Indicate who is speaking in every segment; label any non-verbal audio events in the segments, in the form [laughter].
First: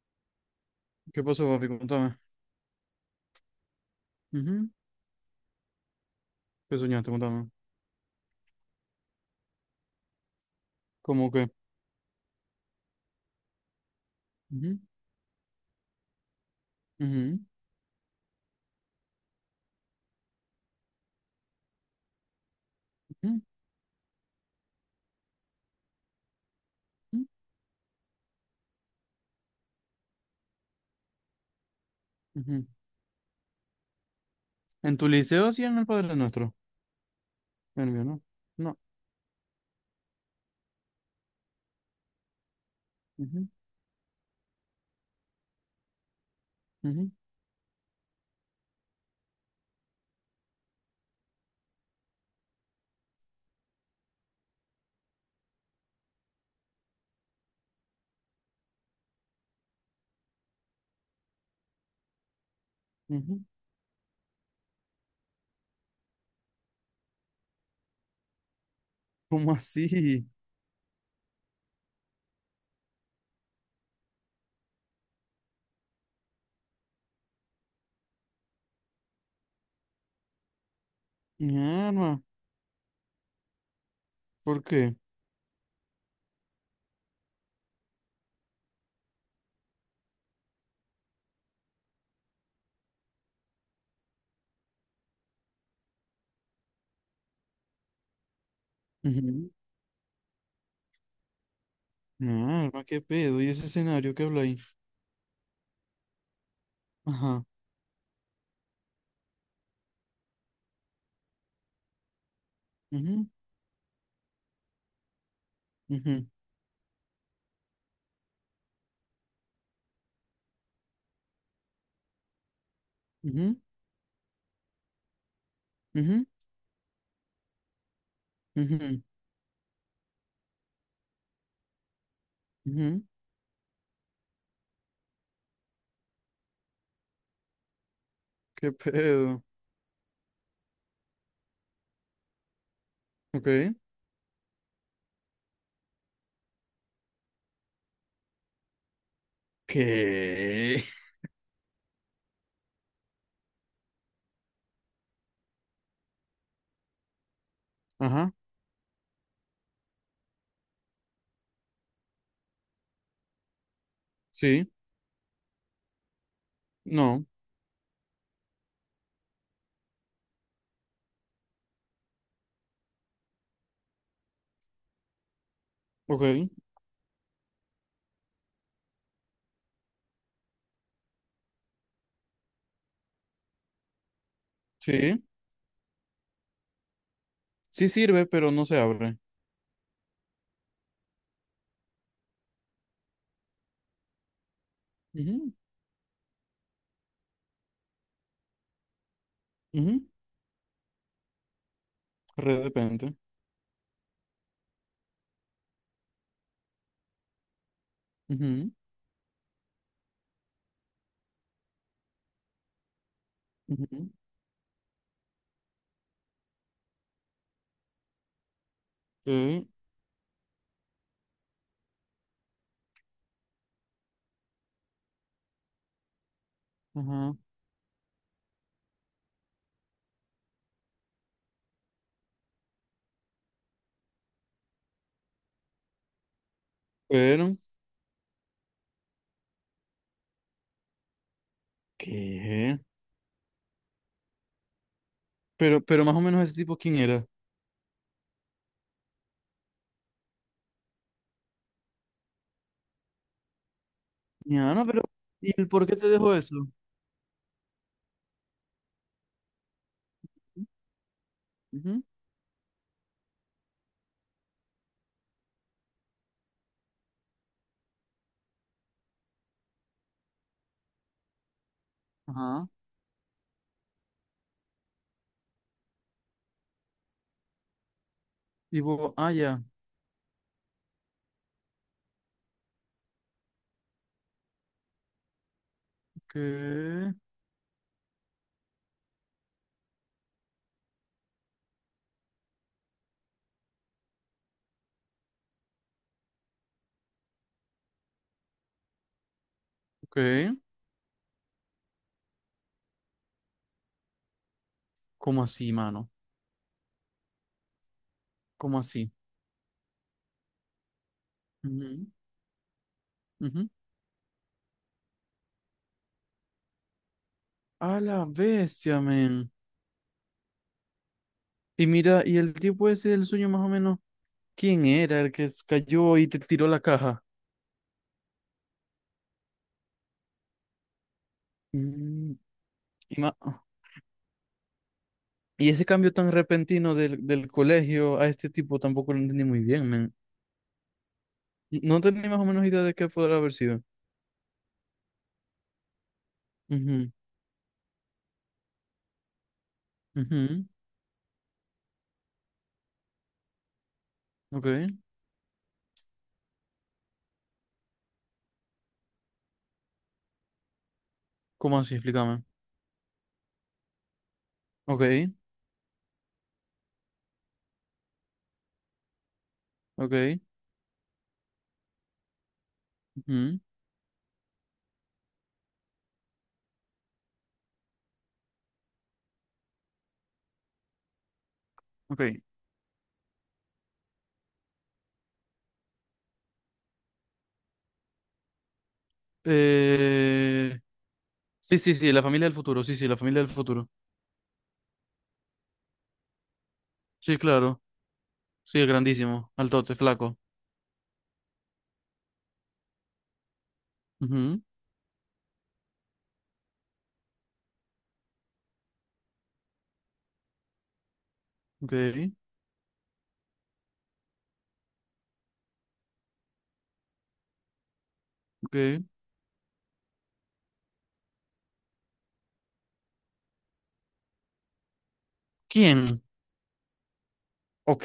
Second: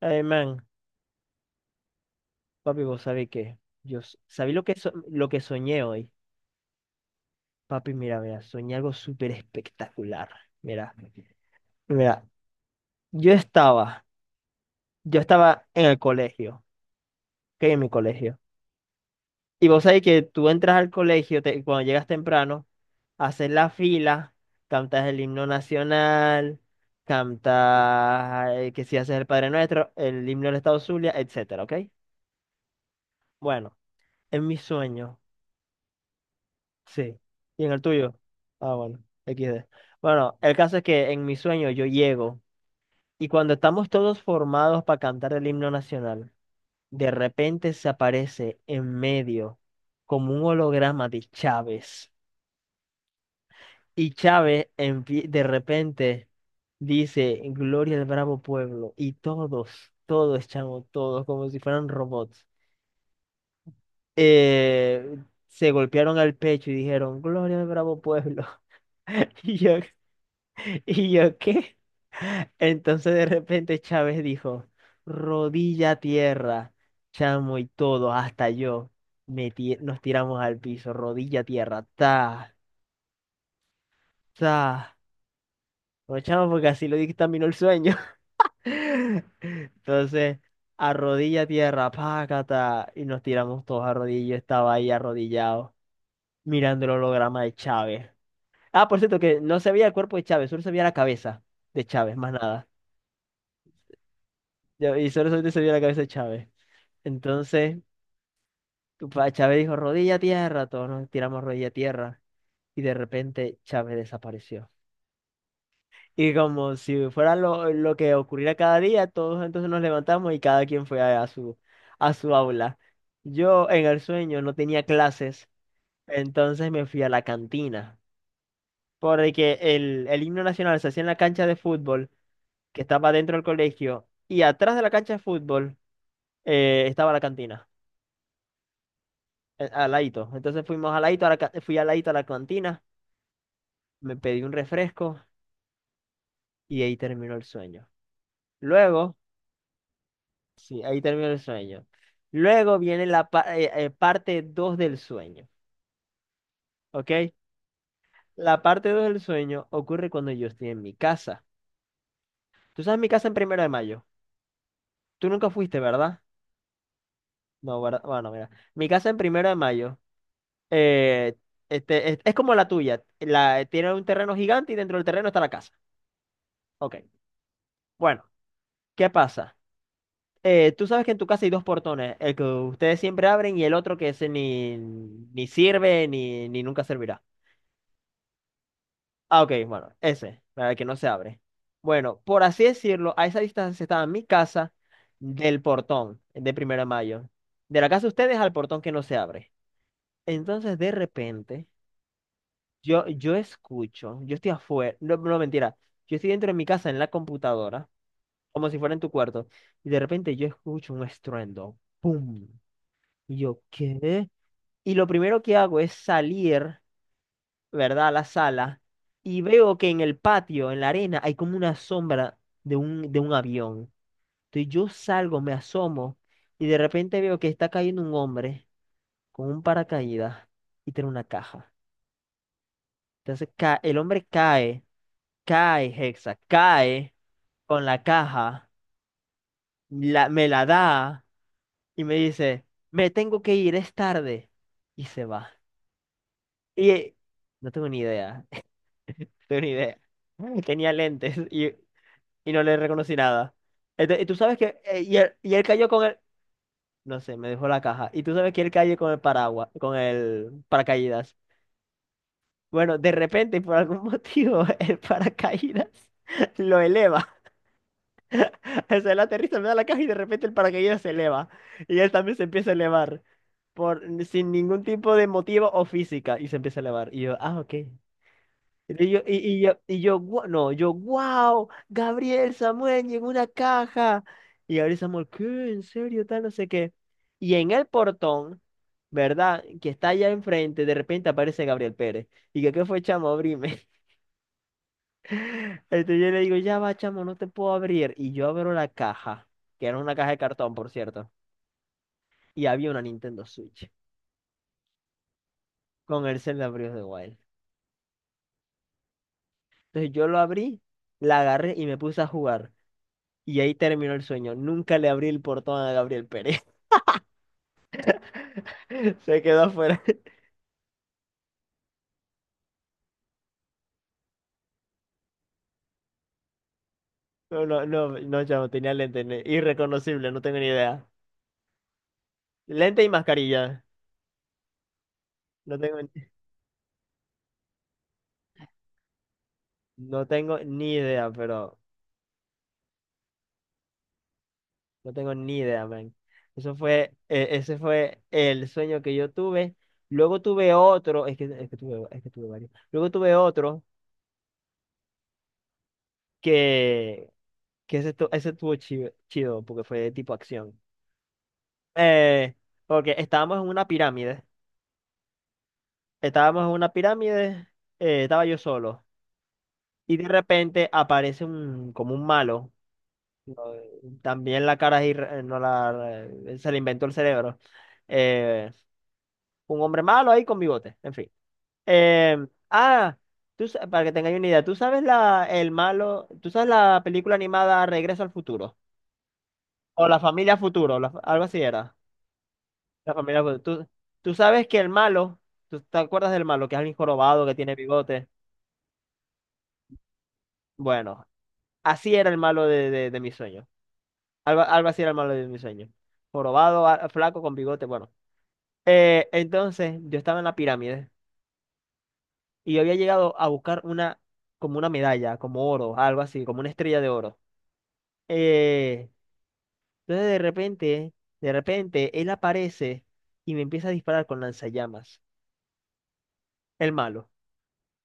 Speaker 1: Ay, man,
Speaker 2: ¿Qué pasó, papi? Contame.
Speaker 1: papi, vos sabés que yo sabí
Speaker 2: Ujú.
Speaker 1: lo que soñé hoy.
Speaker 2: ¿Qué soñaste? Contame.
Speaker 1: Papi, mira, mira, soñé algo súper espectacular. Mira,
Speaker 2: ¿Cómo qué?
Speaker 1: mira, yo estaba,
Speaker 2: Ujú,
Speaker 1: yo estaba en el colegio,
Speaker 2: ujú,
Speaker 1: ok, en mi colegio. Y vos sabés que tú entras al colegio cuando llegas temprano,
Speaker 2: ujú,
Speaker 1: haces la fila, cantas el himno nacional,
Speaker 2: ujú,
Speaker 1: cantas que si haces el Padre Nuestro, el himno del Estado Zulia, etcétera, ¿ok?
Speaker 2: ujú.
Speaker 1: Bueno, en mi
Speaker 2: ¿En tu
Speaker 1: sueño.
Speaker 2: liceo hacían el Padre Nuestro?
Speaker 1: Sí. ¿Y en el
Speaker 2: En el mío,
Speaker 1: tuyo?
Speaker 2: ¿no?
Speaker 1: Ah,
Speaker 2: No.
Speaker 1: bueno, XD. Bueno, el caso es que en mi sueño yo llego y
Speaker 2: Ujú,
Speaker 1: cuando estamos todos formados para cantar el himno nacional,
Speaker 2: ujú,
Speaker 1: de repente se aparece en medio como un holograma de Chávez. Y Chávez de repente dice, Gloria al bravo pueblo. Y todos, todos, chamo, todos, como si fueran robots,
Speaker 2: ujú.
Speaker 1: eh, se golpearon al pecho y dijeron, Gloria al bravo pueblo. [laughs]
Speaker 2: ¿Cómo
Speaker 1: Y yo,
Speaker 2: así?
Speaker 1: [laughs] ¿y yo qué? Entonces de repente Chávez dijo, rodilla a tierra, chamo y todo, hasta yo, nos tiramos al piso, rodilla a tierra,
Speaker 2: Mi,
Speaker 1: ta,
Speaker 2: ¿por
Speaker 1: ta.
Speaker 2: qué?
Speaker 1: No, chamo, porque así lo dictaminó el sueño. [laughs] Entonces, a rodilla a tierra, pácata, y nos tiramos todos a rodillas, yo estaba ahí arrodillado, mirando el holograma de Chávez. Ah, por cierto, que
Speaker 2: Ujú.
Speaker 1: no se veía el cuerpo de Chávez, solo se veía la cabeza de Chávez, más nada.
Speaker 2: Mi, ¿qué pedo? ¿Y ese escenario que habla ahí?
Speaker 1: Y solo solamente se vio la cabeza de Chávez.
Speaker 2: Ajá.
Speaker 1: Entonces, Chávez dijo, rodilla a tierra, todos nos tiramos rodilla a tierra. Y de
Speaker 2: Ujú,
Speaker 1: repente Chávez desapareció.
Speaker 2: ujú,
Speaker 1: Y como si fuera lo que ocurriera cada día, todos entonces nos levantamos y cada quien fue a su aula.
Speaker 2: ujú,
Speaker 1: Yo en el sueño no tenía clases, entonces me fui a la cantina.
Speaker 2: ujú, ujú,
Speaker 1: Porque el himno nacional se hacía en la cancha de fútbol, que
Speaker 2: ujú.
Speaker 1: estaba dentro del colegio, y atrás de la cancha de fútbol estaba la cantina.
Speaker 2: ¿Qué pedo?
Speaker 1: A Laito. Entonces fuimos a Laito, a la fui a Laito a la cantina,
Speaker 2: Ok.
Speaker 1: me pedí un refresco y ahí terminó el sueño. Luego, sí,
Speaker 2: ¿Qué?
Speaker 1: ahí terminó el sueño. Luego viene la parte 2 del sueño, ¿ok?
Speaker 2: Ajá.
Speaker 1: La parte 2 del sueño ocurre cuando yo estoy en mi casa. Tú sabes mi casa en Primero de Mayo.
Speaker 2: Sí.
Speaker 1: Tú nunca fuiste, ¿verdad?
Speaker 2: No.
Speaker 1: No, ¿verdad? Bueno, mira. Mi casa en Primero de Mayo eh, es como la tuya. La, tiene un terreno gigante y dentro del terreno está la casa.
Speaker 2: Ok.
Speaker 1: Ok. Bueno, ¿qué pasa? Tú sabes que en tu casa hay dos portones, el que ustedes siempre abren y el otro que ese ni,
Speaker 2: Sí.
Speaker 1: ni sirve ni nunca servirá.
Speaker 2: Sí sirve, pero no se abre.
Speaker 1: Ah, ok, bueno, ese, para el que no se abre. Bueno, por así decirlo, a esa distancia estaba mi casa
Speaker 2: Ujú,
Speaker 1: del portón de Primero de Mayo. De la casa de ustedes al portón que no se abre.
Speaker 2: ujú.
Speaker 1: Entonces, de repente,
Speaker 2: Re
Speaker 1: yo,
Speaker 2: depende.
Speaker 1: yo escucho, yo estoy afuera, no, no mentira, yo estoy dentro de mi casa en la computadora, como
Speaker 2: Ujú,
Speaker 1: si fuera en tu cuarto, y de repente yo escucho un estruendo, ¡pum! Y yo,
Speaker 2: ujú.
Speaker 1: ¿qué? Y lo primero que hago es salir, ¿verdad? A la sala y
Speaker 2: Ok.
Speaker 1: veo que en el patio, en la arena, hay como una sombra de un avión. Entonces yo salgo, me asomo y de repente
Speaker 2: Ajá.
Speaker 1: veo que está cayendo un hombre con un paracaídas y tiene una caja. Entonces el hombre cae, cae, Hexa, cae
Speaker 2: Pero,
Speaker 1: con la caja, me la da y me dice,
Speaker 2: ¿qué?
Speaker 1: me tengo que ir, es tarde. Y se va.
Speaker 2: Pero más o menos ese tipo,
Speaker 1: Y
Speaker 2: ¿quién
Speaker 1: eh,
Speaker 2: era?
Speaker 1: no tengo ni idea. [laughs] Tenía lentes y no le reconocí nada. Y tú sabes
Speaker 2: Ya,
Speaker 1: que.
Speaker 2: no,
Speaker 1: eh,
Speaker 2: pero,
Speaker 1: y, él,
Speaker 2: ¿y
Speaker 1: y él
Speaker 2: el por
Speaker 1: cayó
Speaker 2: qué
Speaker 1: con
Speaker 2: te
Speaker 1: el.
Speaker 2: dejó eso?
Speaker 1: No sé, me dejó la caja. Y tú sabes que él cayó con el paraguas, con el paracaídas.
Speaker 2: Ujú.
Speaker 1: Bueno, de repente, por algún motivo, [laughs] el paracaídas lo eleva. [laughs] O sea, él aterriza, me da la caja y de repente el paracaídas se eleva. Y él también se
Speaker 2: Ajá.
Speaker 1: empieza a elevar. Por, sin ningún tipo de motivo o física. Y se empieza a elevar. Y yo, ah, ok. Y
Speaker 2: Tipo,
Speaker 1: yo,
Speaker 2: ah,
Speaker 1: y, y
Speaker 2: ya.
Speaker 1: yo, y yo, no, yo, wow, Gabriel Samuel llegó una caja. Y Gabriel Samuel, ¿qué? ¿En serio? Tal, no sé qué.
Speaker 2: ¿Qué?
Speaker 1: Y en el portón, ¿verdad? Que está allá enfrente, de repente aparece Gabriel Pérez. Y que, ¿qué fue, chamo? Abrime. [laughs] Entonces yo le digo, ya va, chamo, no te puedo abrir. Y yo abro la caja, que era una
Speaker 2: Ok.
Speaker 1: caja de cartón, por cierto. Y había una Nintendo Switch
Speaker 2: ¿Cómo así, mano?
Speaker 1: con el Zelda Breath of the Wild.
Speaker 2: ¿Cómo así?
Speaker 1: Entonces yo lo abrí, la agarré y me
Speaker 2: Ujú.
Speaker 1: puse a jugar. Y
Speaker 2: Ujú.
Speaker 1: ahí terminó el sueño. Nunca le abrí el portón a Gabriel Pérez.
Speaker 2: A la bestia,
Speaker 1: [laughs] Se
Speaker 2: men.
Speaker 1: quedó afuera. [laughs]
Speaker 2: Y mira, y el tipo ese del sueño, más o menos, ¿quién era el que cayó y te tiró la caja?
Speaker 1: No, no, no, no, chamo, tenía lente. Irreconocible, no tengo ni idea.
Speaker 2: Mm.
Speaker 1: Lente y
Speaker 2: Y más.
Speaker 1: mascarilla.
Speaker 2: Y
Speaker 1: No
Speaker 2: ese
Speaker 1: tengo, ni-
Speaker 2: cambio tan repentino del colegio a este tipo tampoco lo entendí muy bien, man.
Speaker 1: no tengo ni idea, pero
Speaker 2: No tenía más o menos idea de qué podrá haber sido.
Speaker 1: no tengo ni idea, man. Eso
Speaker 2: Ujú,
Speaker 1: fue, ese fue el sueño que yo tuve. Luego
Speaker 2: ujú.
Speaker 1: tuve otro, es que tuve varios. Luego tuve otro
Speaker 2: Ok.
Speaker 1: que, que ese, ese estuvo chido, chido, porque fue de tipo acción.
Speaker 2: ¿Cómo así? Explícame.
Speaker 1: Eh, porque estábamos en una pirámide.
Speaker 2: Ok,
Speaker 1: Estábamos en una pirámide, estaba yo solo.
Speaker 2: ok,
Speaker 1: Y de repente aparece un, como un malo. No,
Speaker 2: ujú,
Speaker 1: también la cara ahí, no la, se le inventó el cerebro. Eh, un hombre malo ahí con bigote, en fin.
Speaker 2: ok.
Speaker 1: Eh, ah, Tú para que tengáis una idea, ¿tú sabes el malo, tú sabes la película animada Regreso al Futuro? O La Familia
Speaker 2: Eh,
Speaker 1: Futuro, algo así
Speaker 2: Sí, sí,
Speaker 1: era.
Speaker 2: sí, la familia del futuro. Sí, sí,
Speaker 1: La
Speaker 2: la familia
Speaker 1: Familia
Speaker 2: del
Speaker 1: Futuro.
Speaker 2: futuro.
Speaker 1: Tú sabes que el malo, ¿tú te acuerdas del malo? Que es alguien
Speaker 2: Sí,
Speaker 1: jorobado, que tiene
Speaker 2: claro.
Speaker 1: bigote.
Speaker 2: Sí, grandísimo. Altote, flaco.
Speaker 1: Bueno, así era el malo de mi sueño.
Speaker 2: Ujú,
Speaker 1: Algo, algo así era el malo de mi sueño. Jorobado, flaco, con bigote, bueno. Entonces, yo estaba en la pirámide
Speaker 2: ok,
Speaker 1: y yo había llegado a buscar una, como una medalla, como oro, algo así, como una estrella de oro.
Speaker 2: ok.
Speaker 1: Eh, entonces, de repente, él aparece y me empieza a disparar con lanzallamas,
Speaker 2: ¿Quién?
Speaker 1: el malo.
Speaker 2: Ok.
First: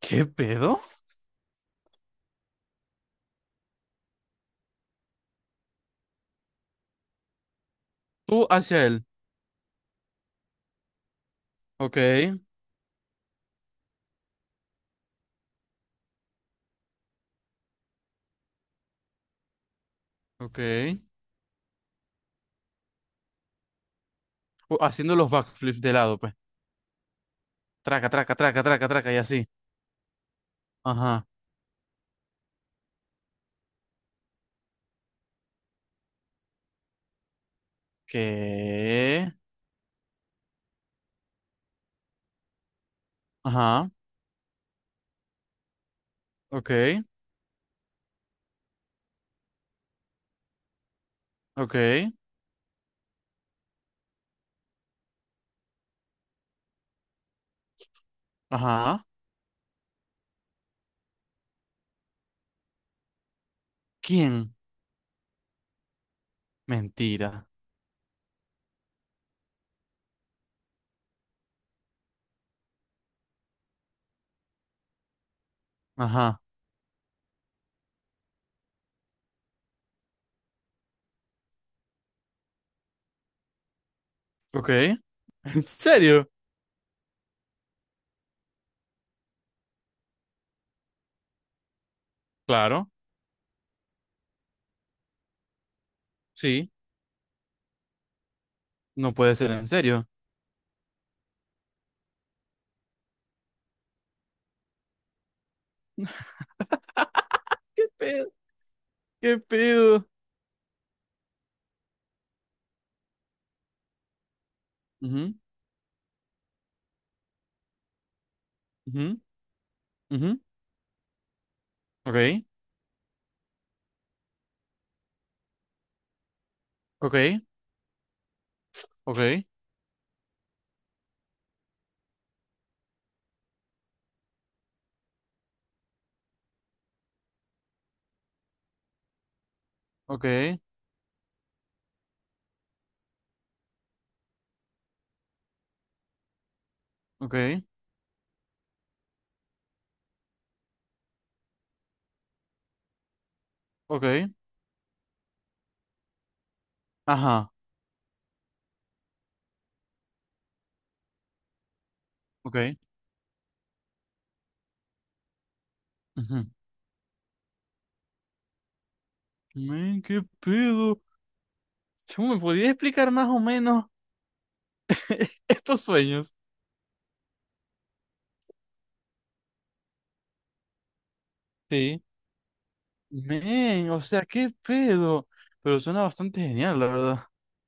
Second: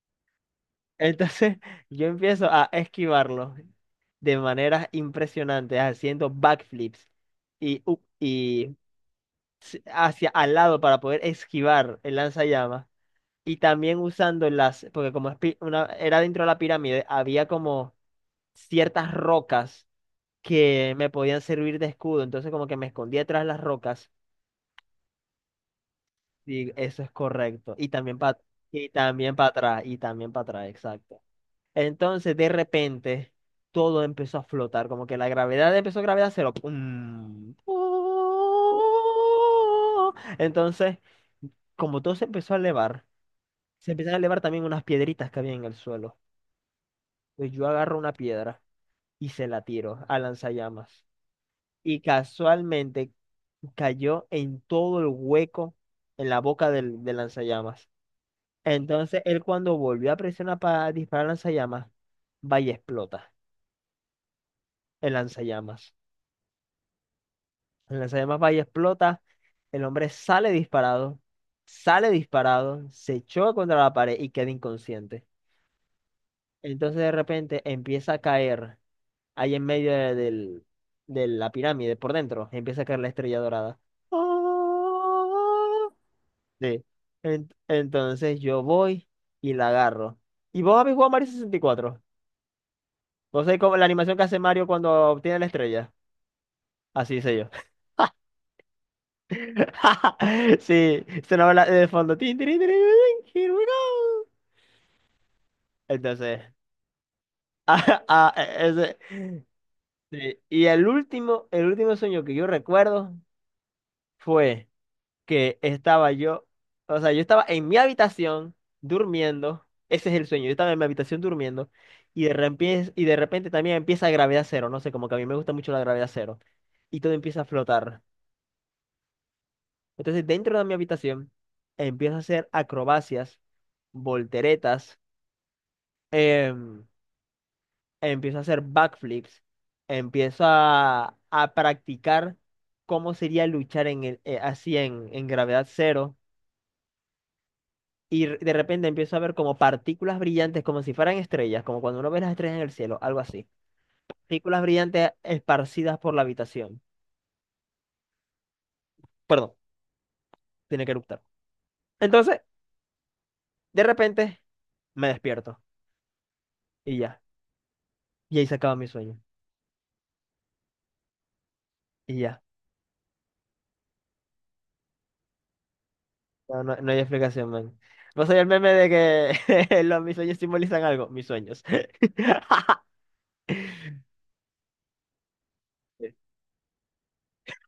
Speaker 2: ¿Qué pedo?
Speaker 1: Entonces, [laughs] yo empiezo a esquivarlo de maneras impresionantes, haciendo backflips
Speaker 2: Tú
Speaker 1: y
Speaker 2: hacia él.
Speaker 1: hacia al lado para poder
Speaker 2: Ok,
Speaker 1: esquivar el lanzallamas y también usando las, porque como es era dentro de la pirámide, había como ciertas rocas
Speaker 2: ok.
Speaker 1: que me podían servir de escudo, entonces como que me escondía tras las rocas
Speaker 2: O- Haciendo los backflips de lado, pues.
Speaker 1: y eso es correcto,
Speaker 2: Traca, traca, traca,
Speaker 1: y
Speaker 2: traca, traca, y
Speaker 1: también para
Speaker 2: así.
Speaker 1: atrás, y también para atrás, exacto.
Speaker 2: Ajá.
Speaker 1: Entonces de repente todo empezó a flotar, como que la gravedad empezó gravedad cero. ¡Pum!
Speaker 2: ¿Qué?
Speaker 1: ¡Oh! Entonces, como todo se empezó a elevar,
Speaker 2: Ajá.
Speaker 1: se empiezan a elevar también unas piedritas que había en el suelo.
Speaker 2: Ok,
Speaker 1: Pues yo agarro una piedra y se la tiro a lanzallamas. Y
Speaker 2: ok.
Speaker 1: casualmente cayó en todo el hueco en la boca del lanzallamas.
Speaker 2: Ajá.
Speaker 1: Entonces él cuando volvió a presionar para disparar lanzallamas, va y explota
Speaker 2: ¿Quién?
Speaker 1: el lanzallamas.
Speaker 2: Mentira.
Speaker 1: El lanzallamas va y explota, el hombre sale disparado, se choca contra la pared y queda inconsciente.
Speaker 2: Ajá.
Speaker 1: Entonces de repente empieza a caer ahí en medio de la pirámide, por dentro, empieza a caer la estrella dorada.
Speaker 2: Ok. [laughs] ¿En
Speaker 1: ¡Ah!
Speaker 2: serio?
Speaker 1: Sí. Entonces yo voy y la agarro. ¿Y vos habéis jugado Mario 64?
Speaker 2: Claro.
Speaker 1: ¿Vos sabés cómo la animación que hace Mario cuando obtiene la estrella?
Speaker 2: Sí.
Speaker 1: Así hice yo. [laughs]
Speaker 2: No puede ser en serio.
Speaker 1: Sí, sonaba la de fondo. Tin, tirin, tirin, tirin, here we go. Entonces, [laughs]
Speaker 2: ¿Qué
Speaker 1: ah, ah,
Speaker 2: pedo?
Speaker 1: e, ese-
Speaker 2: ¿Qué pedo?
Speaker 1: sí. Y el último sueño que yo recuerdo fue.
Speaker 2: Ujú,
Speaker 1: Que estaba yo, o sea, yo estaba en mi habitación
Speaker 2: ujú,
Speaker 1: durmiendo, ese es el
Speaker 2: ujú.
Speaker 1: sueño, yo estaba en mi habitación durmiendo
Speaker 2: Ok,
Speaker 1: y de repente también empieza gravedad cero, no sé, como que a mí me gusta mucho la gravedad cero y todo
Speaker 2: ok,
Speaker 1: empieza a flotar.
Speaker 2: ok,
Speaker 1: Entonces, dentro de mi habitación empiezo a hacer acrobacias, volteretas, em, empiezo a hacer backflips, empiezo
Speaker 2: ok,
Speaker 1: a practicar cómo sería luchar en así en gravedad cero
Speaker 2: ok,
Speaker 1: y de repente empiezo a ver como partículas brillantes, como si fueran estrellas, como cuando uno ve las estrellas en el cielo, algo así.
Speaker 2: ok.
Speaker 1: Partículas brillantes esparcidas por la habitación.
Speaker 2: Ajá.
Speaker 1: Perdón, tiene que eructar. Entonces,
Speaker 2: Ok.
Speaker 1: de repente, me despierto
Speaker 2: Ujú.
Speaker 1: y ya. Y ahí se acaba mi sueño.
Speaker 2: Men, ¿qué pedo?
Speaker 1: Y
Speaker 2: ¿Cómo me
Speaker 1: ya.
Speaker 2: podías explicar más o menos [laughs] estos sueños?
Speaker 1: No, no, no hay explicación, man. ¿Vos soy el meme de que [laughs] los, mis sueños simbolizan algo? Mis sueños.
Speaker 2: Sí.
Speaker 1: [laughs]
Speaker 2: Men, o sea, qué pedo. Pero suena bastante genial, la verdad. O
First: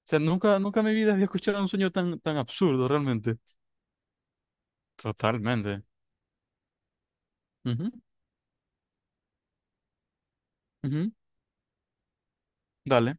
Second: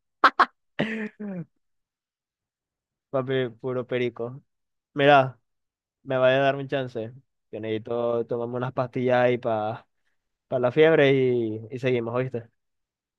Speaker 2: sea, nunca, nunca en mi vida había escuchado un sueño tan, tan absurdo, realmente.
Speaker 1: Papi, puro perico. Mira,
Speaker 2: Totalmente.
Speaker 1: me vaya a dar un chance. Yo
Speaker 2: Ujú,
Speaker 1: necesito tomarme unas pastillas ahí para la fiebre
Speaker 2: ujú.
Speaker 1: y seguimos, ¿oíste?
Speaker 2: Dale.